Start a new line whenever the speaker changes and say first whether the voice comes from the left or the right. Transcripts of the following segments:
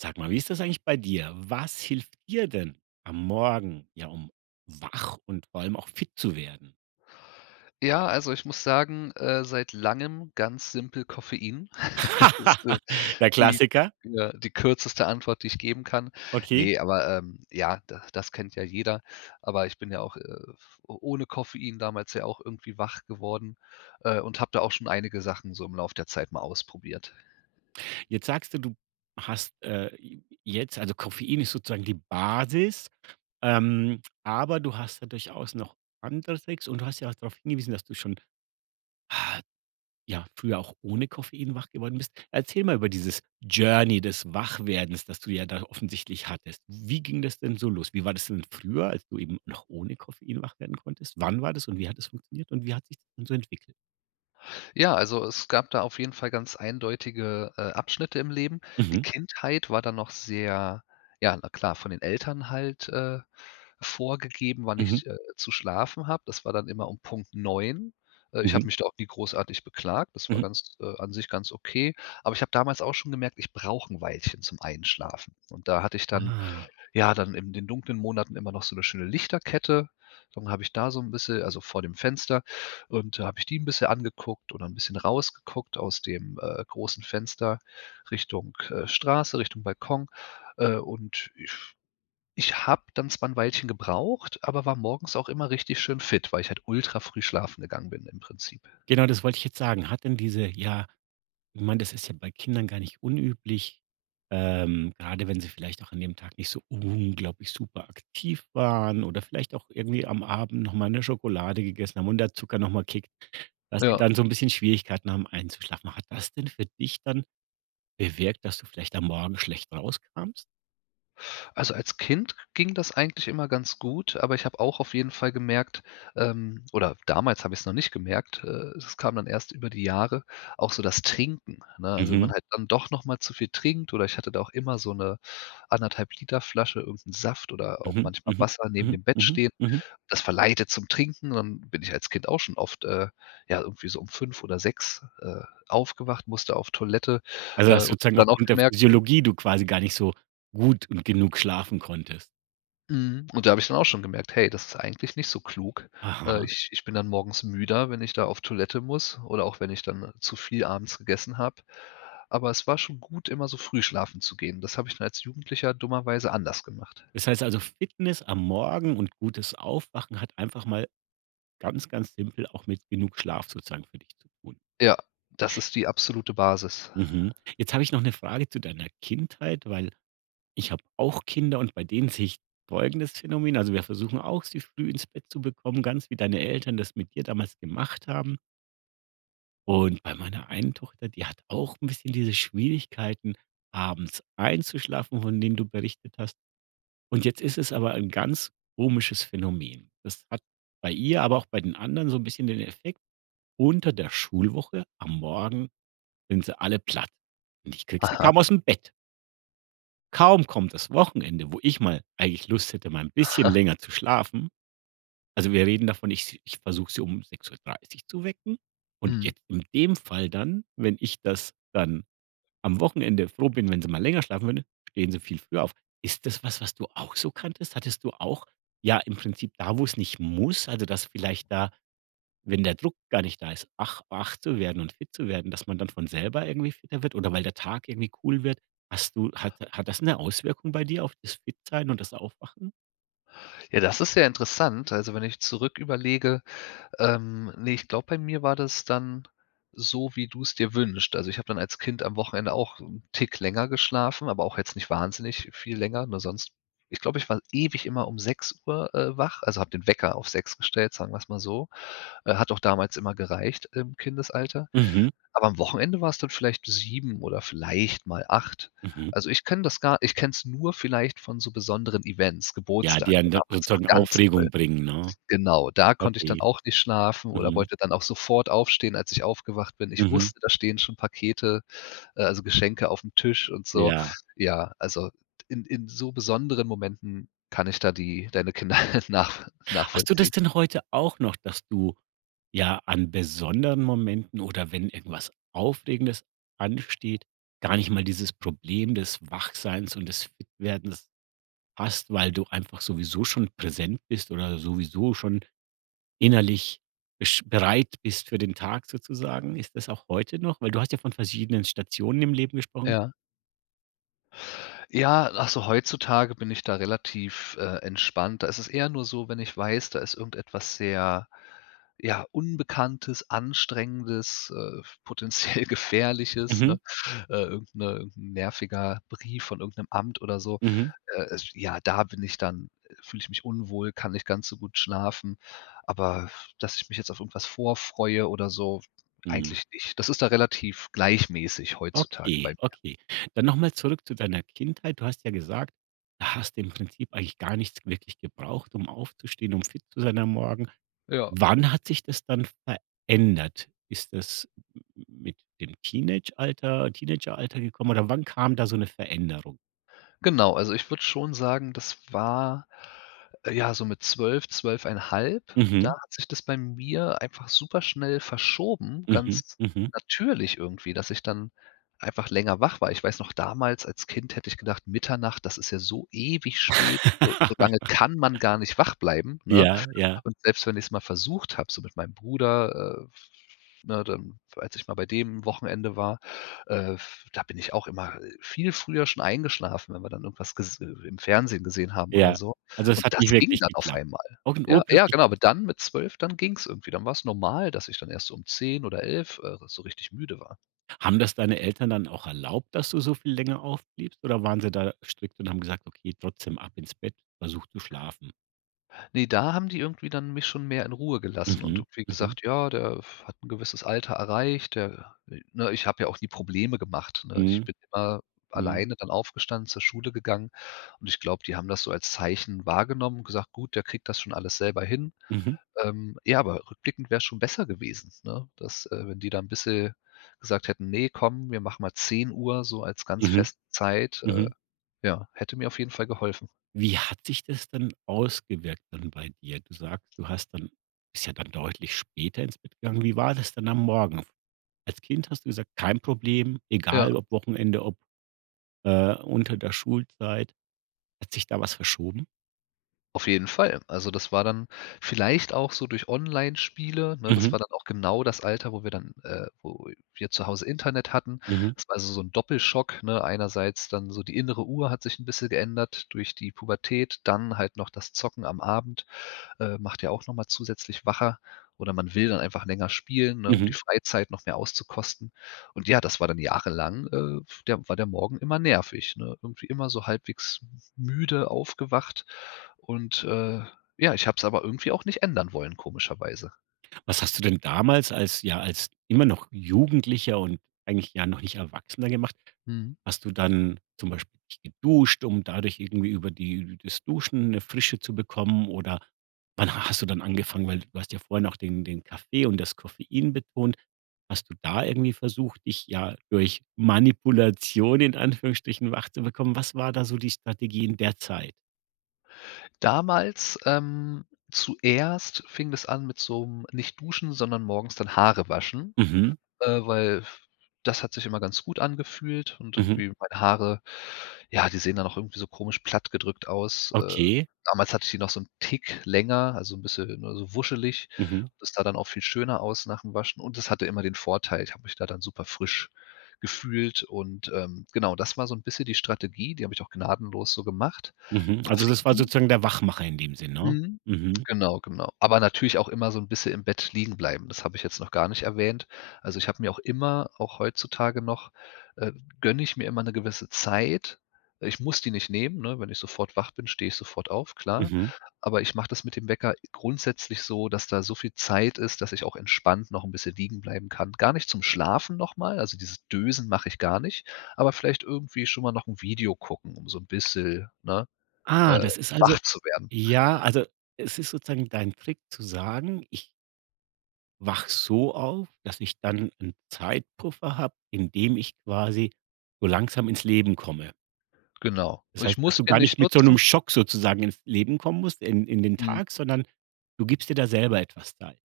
right: Sag mal, wie ist das eigentlich bei dir? Was hilft dir denn am Morgen, ja, um wach und vor allem auch fit zu werden?
left: Ja, also ich muss sagen äh, seit Langem ganz simpel Koffein. Das d
right: Der
left: die
right: Klassiker.
left: äh, die kürzeste Antwort, die ich geben kann.
right: Okay.
left: Ne, aber, ähm, ja, da das kennt ja jeder. Aber ich bin ja auch, äh, f o ohne Koffein damals ja auch irgendwie wach geworden, äh, und habe da auch schon einige Sachen so im Lauf der Zeit mal ausprobiert.
right: Jetzt sagst du, du hast, äh, je jetzt also Koffein ist sozusagen die Basis, ähm, aber du hast ja durchaus noch andere Tricks und du hast ja auch drauf hingewiesen, dass du schon ja früher auch ohne Koffein wach geworden bist. Erzähl mal über dieses Journey des Wachwerdens, das du ja da offensichtlich hattest. Wie ging das denn so los? Wie war das denn früher, als du eben noch ohne Koffein wach werden konntest? Wann war das und wie hat das funktioniert und wie hat sich das dann so entwickelt?
left: Ja, also es gab da auf jeden Fall ganz eindeutige, äh, Abschnitte im Leben. Die
right: Mhm.
left: Kindheit war dann noch sehr ja, na klar, von den Eltern halt, äh, vorgegeben, wann
right: Mhm.
left: ich, äh, zu schlafen habe. Das war dann immer Punkt 9 äh, ich
right: Mhm.
left: habe mich da auch nie großartig beklagt. Das war,
right: Mhm.
left: äh, ganz an sich ganz okay. Aber ich habe damals auch schon gemerkt, ich brauche 'n Weilchen zum Einschlafen und da hatte ich dann
right: Ah.
left: ja, dann in den dunklen Monaten immer noch so 'ne schöne Lichterkette. Dann habe ich da so 'n bisschen also vor dem Fenster und da habe ich die 'n bisschen angeguckt oder 'n bisschen rausgeguckt aus dem, äh, großen Fenster Richtung, äh, Straße, Richtung Balkon. Äh, und ich ich habe dann zwar 'n Weilchen gebraucht, aber war morgens auch immer richtig schön fit, weil ich halt ultra früh schlafen gegangen bin im Prinzip.
right: Genau, das wollte ich jetzt sagen. Hat denn diese, ja ich meine, das ist ja bei Kindern gar nicht unüblich, ähm, gerade wenn sie vielleicht auch an dem Tag nicht so unglaublich super aktiv waren oder vielleicht auch irgendwie am Abend noch mal 'ne Schokolade gegessen, und der Zucker noch mal kickt, dass die
left: Ja.
right: dann so 'n bisschen Schwierigkeiten haben, einzuschlafen. Hat das denn für dich dann bewirkt, dass du vielleicht am Morgen schlecht rauskamst?
left: Also als Kind ging das eigentlich immer ganz gut, aber ich habe auch auf jeden Fall gemerkt, ähm, oder damals habe ich's noch nicht gemerkt, äh, das kam dann erst über die Jahre, auch so das Trinken, ne? Also wenn man
right: Mhm.
left: halt dann doch noch mal zu viel trinkt oder ich hatte da auch immer so 'ne 1 1/2 Liter Flasche irgend 'n Saft oder auch
right: Mhm,
left: manchmal
right: mhm
left: Wasser neben
right: mhm,
left: dem Bett
right: mhm,
left: stehen,
right: mhm.
left: das verleitet zum Trinken und bin ich als Kind auch schon oft, äh, ja irgendwie so 5 oder 6, äh, aufgewacht, musste auf Toilette,
right: Also
left: äh,
right: das
left: und habe
right: sozusagen noch
left: dann auch
right: unter
left: gemerkt
right: Physiologie du quasi gar nicht so gut und genug schlafen konntest.
left: Mhm. Und da habe ich dann auch schon gemerkt: „Hey, das ist eigentlich nicht so klug, äh.
right: Aha.
left: Ich ich bin dann morgens müder, wenn ich da auf Toilette muss oder auch wenn ich dann zu viel abends gegessen habe.“ Aber es war schon gut, immer so früh schlafen zu gehen. Das habe ich mir als Jugendlicher dummerweise anders gemacht.
right: Das heißt also, Fitness am Morgen und gutes Aufwachen hat einfach mal ganz, ganz simpel auch mit genug Schlaf sozusagen für dich zu tun.
left: Ja, das ist die absolute Basis.
right: Mhm. Jetzt habe ich noch 'ne Frage zu deiner Kindheit, weil ich habe auch Kinder und bei denen sehe ich folgendes Phänomen, also wir versuchen auch, sie früh ins zu bekommen, ganz wie deine Eltern das mit dir damals gemacht haben. Und bei meiner einen Tochter, die hat auch 'n bisschen diese Schwierigkeiten, abends einzuschlafen, von denen du berichtet hast. Und jetzt ist es aber ein ganz komisches Phänomen. Das hat bei ihr, aber auch bei den anderen so 'n bisschen den Effekt, unter der Schulwoche am Morgen sind sie alle platt und ich kriege sie,
left: Aha.
right: kaum aus'm Bett. Kaum kommt das Wochenende, wo ich mal eigentlich Lust hätte, mal 'n bisschen länger zu schlafen also, wir reden davon, ich s ich versuche sie um 6:30 zu wecken und
left: Mhm
right: jetzt in dem Fall dann, wenn ich das dann am Wochenende froh bin, wenn sie mal länger schlafen würde, stehen sie viel früher auf. Ist das was, was du auch so kanntest? Hattest du auch, ja im Prinzip da, wo es nicht muss, also, dass vielleicht da wenn der Druck gar nicht da ist, wach wach zu werden und fit zu werden, dass man dann von selber irgendwie fitter wird oder weil der Tag irgendwie cool wird? Hast du hat ha hat das 'ne Auswirkung bei dir auf das Fit-Sein und das Aufwachen?
left: Ja, das ist ja interessant. Also, wenn ich zurück überlege, ähm, ne ich glaube, bei mir war das dann so, wie du es dir wünschst. Also, ich habe dann als Kind am Wochenende auch 'n Tick länger geschlafen, aber auch jetzt nicht wahnsinnig viel länger, nur sonst ich glaube, ich war ewig immer 6:00, äh, wach also, habe den Wecker auf 6:00 gestellt, sagen wir es mal so. Äh, hat auch damals immer gereicht im Kindesalter.
right: Mhm.
left: Aber am Wochenende war es dann vielleicht bis 7:00 oder vielleicht mal 8:00.
right: Mhm.
left: Also, ich kenne das gar ich kenne es nur vielleicht von so besonderen Events.
right: Ja,
left: Geburtstag
right: die einen dann
left: damals auch
right: sozusagen
left: ganz toll.
right: Aufregung bringen, ne?
left: Genau. Da konnte ich dann
right: Okay.
left: auch nicht schlafen oder
right: Mhm.
left: wollte dann auch sofort aufstehen, als ich aufgewacht bin. Ich
right: Mhm.
left: wusste, da stehen schon Pakete, äh, also, Geschenke auf'm Tisch und so.
right: Ja.
left: Ja, also, d in in so besonderen Momenten kann ich da die deine Kinder nach
right: Hast du das
left: nachvollziehen.
right: denn heute auch noch, dass du, ja, an besonderen Momenten oder wenn irgendwas Aufregendes ansteht, gar nicht mal dieses Problem des Wachseins und des Fitwerdens hast, weil du einfach sowieso schon präsent bist oder sowieso schon innerlich bisch bereit bist für den Tag sozusagen? Ist das auch heute noch? Weil du hast ja von verschiedenen Stationen im Leben gesprochen.
left: Ja. Ja, ach, so heutzutage bin ich da relativ, äh, entspannt. Da ist eher nur so, wenn ich weiß, da ist irgendetwas sehr, ja, Unbekanntes, Anstrengendes, äh, f potenziell Gefährliches,
right: Mhm.
left: ne? Äh, irgend 'ne nerviger Brief von irgend 'nem Amt oder so.
right: Mhm.
left: Äh, es ja, da bin ich dann fühle ich mich unwohl, kann nicht ganz so gut schlafen. Aber f dass ich mich jetzt auf irgendwas vor freue oder so,
right: Mhm.
left: eigentlich nicht. Das ist da relativ gleichmäßig heutzutage bei
right: Okay,
left: mir.
right: okay. Dann noch mal zurück zu deiner Kindheit. Du hast ja gesagt: „Da hast du im Prinzip eigentlich gar nichts wirklich gebraucht, um aufzustehen, um fit zu sein am Morgen“.
left: Ja.
right: Wann hat sich das dann verändert? Ist das m m mit dem Teenagealter Teenageralter gekommen oder wann kam da so 'ne Veränderung?
left: Genau, also, ich würde schon sagen, das war, äh, ja, so mit 12, 12 1/2, da
right: Mhm.
left: hat sich das bei mir einfach super-schnell verschoben,
right: Mhm,
left: ganz
right: mhm.
left: natürlich irgendwie, dass ich dann einfach länger wach war. Ich weiß noch damals als Kind hätte ich gedacht Mitternacht, das ist ja so ewig spät. So so lange kann man gar nicht wach bleiben, ne?
right: Ja, ja.
left: Und selbst wenn ich's mal versucht habe, so mit meinem Bruder, äh, f ne, dann, als ich mal bei dem Wochenende war, äh, f da bin ich auch immer, äh, viel früher schon eingeschlafen, wenn wir dann irgendwas ges i im Fernsehen gesehen haben oder
right: Ja,
left: so.
right: also, es
left: Und
right: hat
left: das
right: nicht
left: ging
right: wirklich
left: dann auf
right: geklappt.
left: einmal.
right: Auch 'n
left: Ja, ja, genau,
right: urplötzlichen
left: aber dann mit 12, dann ging es irgendwie. Dann war es normal, dass ich dann erst um 10:00 oder 11:00, äh, so richtig müde war.
right: Haben das deine Eltern dann auch erlaubt, dass du so viel länger aufbliebst oder waren sie da strickt und haben gesagt: „Okay, trotzdem ab ins Bett versuch zu schlafen.“?
left: Ne, da haben die irgendwie dann mich schon mehr in Ruhe gelassen. Und
right: Mhm,
left: du wie
right: mhm.
left: gesagt: „Ja, der f hat 'n gewisses Alter erreicht, der ne? Ich habe ja auch nie Probleme gemacht, ne? Ich
right: Mhm,
left: bin immer
right: mhm.
left: alleine dann aufgestanden, zur Schule gegangen. Und ich glaube, die haben das so als Zeichen wahrgenommen, gesagt: „Gut, der kriegt das schon alles selber hin“.
right: Mhm.
left: Ähm, ja, aber rückblickend wäre es schon besser gewesen, ne? Dass, äh, wenn die da bisschen gesagt hätten: „Ne, komm, wir machen mal 10:00 so als ganz
right: Mhm,
left: feste Zeit, äh.
right: mhm.
left: Ja, hätte mir auf jeden Fall geholfen.
right: Wie hat sich das denn ausgewirkt dann bei dir? Du sagst: „Du hast dann bist ja dann deutlich später ins Bett gegangen“. Wie war das dann am Morgen? Als Kind hast du gesagt: „Kein Problem,
left: Ja.
right: egal ob Wochenende, ob, äh, unter der Schulzeit“, hat sich da was verschoben?
left: Auf jeden Fall. Also, das war dann vielleicht auch so durch Onlinespiele, ne? Das
right: Mhm.
left: war dann auch genau das Alter, wo wir dann, äh wo wir zu Hause Internet hatten.
right: Mhm.
left: Das war also so 'n Doppelschock, ne? Einerseits dann so die innere Uhr hat sich 'n bisschen geändert durch die Pubertät, dann halt noch das Zocken am Abend. Äh, macht ja auch noch mal zusätzlich wacher oder man will dann einfach länger spielen, ne? Um die
right: Mhm.
left: Freizeit noch mehr auszukosten. Und ja, das war dann jahrelang, äh, der war der Morgen immer nervig, ne? Irgendwie immer so halbwegs m müde aufgewacht. Und, äh, ja, ich habe es aber irgendwie auch nicht ändern wollen, komischerweise.
right: Was hast du denn damals als ja, als immer noch Jugendlicher und eigentlich ja noch nicht Erwachsener gemacht?
left: Mhm.
right: Hast du dann zum Beispiel dich geduscht, um dadurch irgendwie über die das Duschen 'ne Frische zu bekommen oder wann hast du dann angefangen, weil du hast ja vorher noch den den Kaffee und das Koffein betont, hast du da irgendwie versucht, dich, ja, durch Manipulation in Anführungsstrichen wach zu bekommen? Was war da so die Strategie in der Zeit?
left: Damals, ähm, zuerst fing das an mit so 'nem nicht duschen, sondern morgens dann Haare waschen,
right: Mhm.
left: äh, f f weil das hat sich immer ganz gut angefühlt und
right: Mhm.
left: irgendwie meine Haare, ja, die sehen dann auch irgendwie so komisch platt gedrückt aus, äh.
right: Okay.
left: Damals hatte ich die noch so 'n Tick länger, also, 'n bisschen, ne, so wuschelig.
right: Mhm.
left: Das sah dann auch viel schöner aus nach dem Waschen und das hatte immer den Vorteil, ich habe mich da dann super frisch gefühlt und, ähm, genau, das war so 'n bisschen die Strategie, die habe ich auch gnadenlos so gemacht.
right: Mhm, also, das war
left: Koffein
right: sozusagen der Wachmacher in dem Sinne, ne?
left: Mhm.
right: Mhm.
left: Genau, genau. Aber natürlich auch immer so 'n bisschen im Bett liegen bleiben. Das habe ich jetzt noch gar nicht erwähnt. Also, ich habe mir auch immer, auch heutzutage noch, ähm, gönne ich mir immer 'ne gewisse Zeit. Ich muss die nicht nehmen, ne? Wenn ich sofort wach bin, stehe ich sofort auf, klar.
right: Mhm.
left: Aber ich mache das mit dem Wecker grundsätzlich so, dass da so viel Zeit ist, dass ich auch entspannt noch 'n bisschen liegen bleiben kann. Gar nicht zum Schlafen noch mal. Also, dieses Dösen mache ich gar nicht. Aber vielleicht irgendwie schon mal noch 'n Video gucken, um so 'n bisschen, ne,
right: Ah,
left: äh,
right: das ist also
left: wach zu werden.
right: ja, also, es ist sozusagen dein Trick zu sagen ich wache so auf, dass ich dann 'n Zeitpuffer habe, in dem ich quasi so langsam ins Leben komme.
left: Genau.
right: Das
left: Ich
right: heißt, dass
left: muss
right: du
left: den
right: gar nicht
left: nicht
right: mit so
left: nutzen
right: 'nem Schock sozusagen ins Leben kommen musst, in in den
left: Mhm.
right: Tag, sondern du gibst dir da selber etwas Zeit.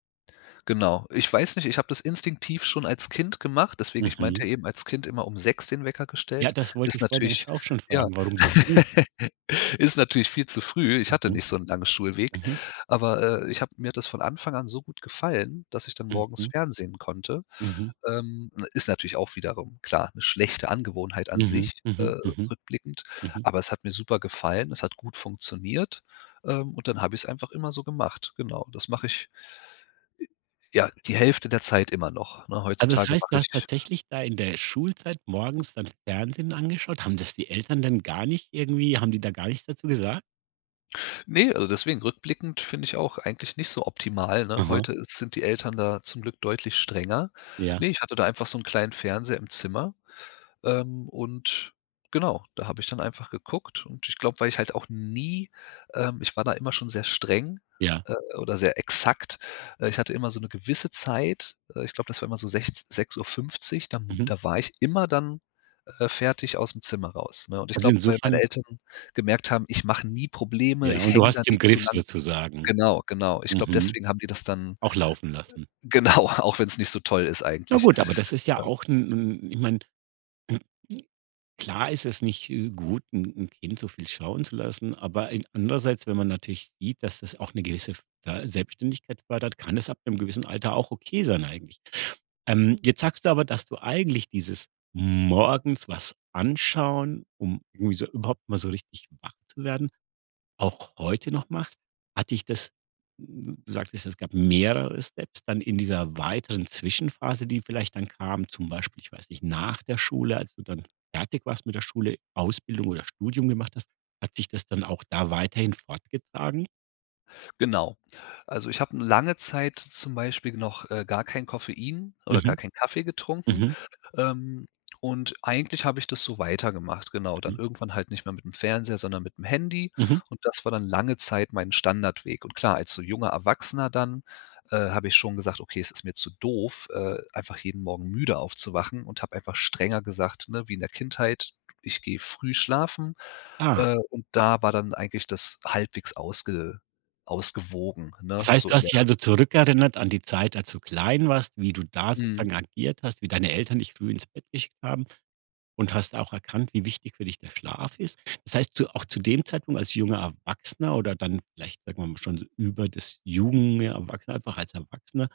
left: Genau. Ich weiß nicht, ich habe das instinktiv schon als Kind gemacht, deswegen, ich meinte
right: Mhm.
left: ja eben als Kind immer um 6:00 den Wecker
right: Ja,
left: gestellt.
right: das wollte
left: Ist
right: ich vorhin
left: natürlich
right: nämlich auch schon
left: ja,
right: fragen, warum so früh?
left: ist natürlich viel zu früh. Ich hatte
right: Mhm.
left: nicht so 'n langen Schulweg,
right: Mhm.
left: aber, äh, ich habe mir hat das von Anfang an so gut gefallen, dass ich dann morgens
right: Mhm.
left: fernsehen konnte.
right: Mhm.
left: Ähm, ne, ist natürlich auch wiederum klar, 'ne schlechte Angewohnheit an
right: Mhm,
left: sich,
right: mhm,
left: äh,
right: mhm.
left: rückblickend.
right: Mhm.
left: Aber es hat mir super gefallen. Es hat gut funktioniert. Ähm, und dann habe ich es einfach immer so gemacht. Genau. Das mache ich, ja, die Hälfte der Zeit immer noch, ne?
right: Also, das
left: Heutzutage
right: heißt, du
left: mache ich
right: hast tatsächlich da in der Schulzeit morgens dann Fernsehen angeschaut. Haben das die Eltern denn gar nicht irgendwie haben die da gar nichts dazu gesagt?
left: Ne, also, deswegen rückblickend finde ich auch eigentlich nicht so optimal, ne?
right: Aha.
left: Heute sind die Eltern da zum Glück deutlich strenger.
right: Ja.
left: Ne, ich hatte da einfach so 'n kleinen Fernseher im Zimmer, ähm, und genau. Da habe ich dann einfach geguckt und ich glaube, weil ich halt auch nie ähm, ich war da immer schon sehr streng,
right: Ja.
left: äh, oder sehr exakt, äh, ich hatte immer so 'ne gewisse Zeit, äh, ich glaube, das war immer so sech 6:50, dann
right: Mhm.
left: da war ich immer dann, äh, fertig aus'm Zimmer raus, ne? Und ich
right: Also,
left: glaube, weil
right: insofern
left: meine Eltern gemerkt haben, ich mache nie Probleme,
right: Ja
left: ich
right: und du
left: hänge
right: hast
left: da
right: es
left: nie
right: im
left: zu
right: Griff
left: lange.
right: sozusagen.
left: Genau, genau. Ich glaube,
right: Mhm.
left: deswegen haben die das dann
right: Auch laufen lassen.
left: äh, genau, auch wenn es nicht so toll ist
right: Ja
left: eigentlich.
right: gut, aber das ist ja
left: Äh
right: auch 'n 'n ich meine klar ist es nicht, äh, gut, 'n 'n Kind so viel schauen zu lassen, aber in andererseits, wenn man natürlich sieht, dass das auch 'ne gewisse f äh, Selbstständigkeit fördert, kann das ab 'nem gewissen Alter auch okay sein eigentlich. Ähm, jetzt sagst du aber, dass du eigentlich dieses morgens was anschauen, um irgendwie so überhaupt mal so richtig wach zu werden, auch heute noch machst, hat dich das n du sagtest: „Es gab mehrere Steps, dann in dieser weiteren Zwischenphase, die vielleicht dann kam“, zum Beispiel, ich weiß nicht, nach der Schule, als du dann fertig warst mit der Schule, Ausbildung oder Studium gemacht hast, hat sich das dann auch da weiterhin fortgetragen?
left: Genau. Also, ich habe 'ne lange Zeit zum Beispiel noch, äh, gar keinen Koffein oder gar
right: Mhm.
left: keinen Kaffee getrunken.
right: Mhm.
left: Ähm, und eigentlich habe ich das so weitergemacht, genau. Dann
right: Mhm.
left: irgendwann halt nicht mehr mitm Fernseher, sondern mitm Handy.
right: Mhm.
left: Und das war dann lange Zeit mein Standardweg. Und klar, als so junger Erwachsener dann, äh, habe ich schon gesagt: „Okay, es ist mir zu doof, äh, einfach jeden Morgen müde aufzuwachen,“ und habe einfach strenger gesagt, ne, wie in der Kindheit: „Ich gehe früh schlafen.“
right: Ah.
left: Äh, und da war dann eigentlich das halbwegs ausge ausgewogen,
right: Das
left: ne,
right: heißt,
left: so
right: du
left: in
right: hast dich
left: der
right: also zurückerinnert an die Zeit, als du klein warst, wie du da
left: Mhm.
right: sozusagen agiert hast, wie deine Eltern dich früh ins Bett geschickt haben, und hast auch erkannt, wie wichtig für dich der Schlaf ist. Das heißt, zu auch zu dem Zeitpunkt als junger Erwachsener oder dann vielleicht, sagen wir mal, schon über das Jugend ja, Erwachsener einfach als Erwachsener,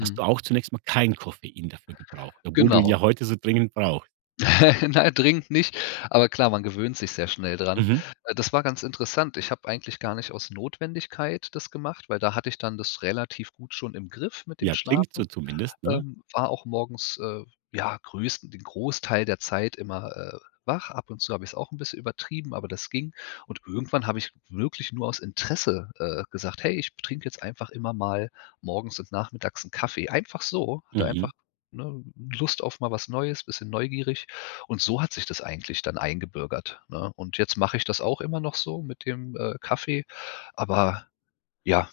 right: hast du auch zunächst mal kein Koffein dafür gebraucht, obwohl du
left: Genau.
right: ja heute so dringend brauch.
left: Nein, dringend nicht. Aber klar, man gewöhnt sich sehr schnell dran.
right: Mhm.
left: Äh, das war ganz interessant. Ich habe eigentlich gar nicht aus Notwendigkeit das gemacht, weil da hatte ich dann das relativ gut schon im Griff mit dem
right: Ja, klingt so
left: Schlafen.
right: zumindest, ne?
left: Ähm, war auch morgens, äh, ja größten den Großteil der Zeit immer, äh, wach. Ab und zu habe ich's auch 'n bisschen übertrieben, aber das ging. Und irgendwann habe ich wirklich nur aus Interesse, äh, gesagt: „Hey, ich trinke jetzt einfach immer mal morgens und nachmittags 'n Kaffee.“ Einfach so. Hatte
right: Mhm.
left: einfach, ne, Lust auf mal was Neues, bisschen neugierig. Und so hat sich das eigentlich dann eingebürgert, ne? Und jetzt mache ich das auch immer noch so mit dem, äh, Kaffee. Aber, ja,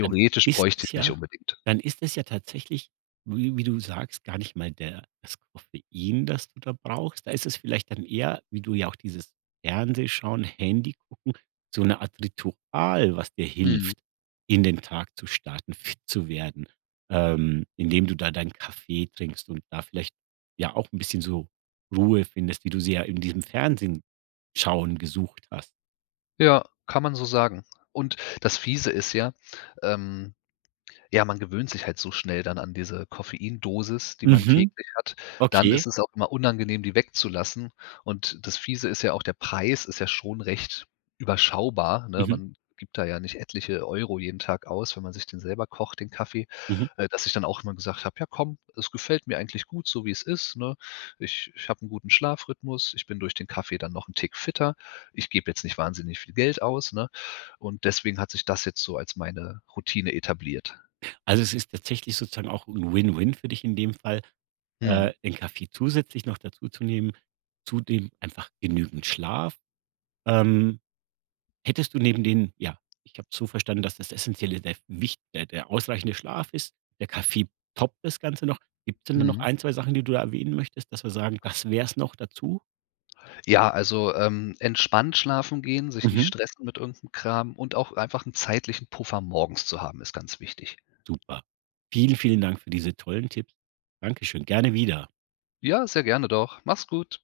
right: Dann ist
left: bräuchte
right: es
left: ich's nicht
right: ja
left: unbedingt.
right: dann ist es ja tatsächlich, wie wie du sagst, gar nicht mal der das Koffein, das du da brauchst. Da ist es vielleicht dann eher- wie du ja auch dieses Fernsehschauen, Handy-Gucken- so 'ne Art Ritual, was dir
left: Mhm.
right: hilft, in den Tag zu starten, fit zu werden, ähm, indem du da deinen Kaffee trinkst und da vielleicht ja auch 'n bisschen so Ruhe findest, wie du sie ja in diesem Fernsehen-Schauen gesucht hast.
left: Ja, kann man so sagen. Und das Fiese ist ja, ähm ja, man gewöhnt sich halt so schnell dann an diese Koffeindosis, die man
right: Mhm,
left: täglich hat. Dann
right: okay.
left: ist es auch immer unangenehm, die wegzulassen. Und das Fiese ist ja auch, der Preis ist ja schon recht überschaubar, ne?
right: Mhm.
left: Man gibt da ja nicht etliche Euro jeden Tag aus, wenn man sich den selber kocht den Kaffee.
right: Mhm.
left: Äh, dass ich dann auch immer gesagt habe: „Ja komm, es gefällt mir eigentlich gut so wie es ist, ne? Ich ich habe 'n guten Schlafrhythmus. Ich bin durch den Kaffee dann noch 'n Tick fitter. Ich gebe jetzt nicht wahnsinnig viel Geld aus.“ Ne? Und deswegen hat sich das jetzt so als meine Routine etabliert.
right: Also, es ist tatsächlich sozusagen auch 'n win-win für dich in dem Fall,
left: Mhm.
right: äh, den Kaffee zusätzlich noch dazu zu nehmen, zudem einfach genügend Schlaf. Ähm, hättest du neben dem ja, ich habe es so verstanden, dass das Essenzielle der wich der der ausreichende Schlaf ist, der Kaffee toppt das Ganze noch. Gibt es denn da noch
left: Mhm.
right: 1, 2 Sachen, die du da erwähnen möchtest, dass wir sagen, das wäre es noch dazu?
left: Ja, also, ähm, entspannt schlafen gehen, sich nicht
right: Mhm.
left: stressen mit irgend 'nem Kram und auch einfach 'n zeitlichen Puffer morgens zu haben, ist ganz wichtig.
right: Super, vielen, vielen Dank für diese tollen Tipps. Dankeschön, gerne wieder.
left: Ja, sehr gerne doch. Mach's gut.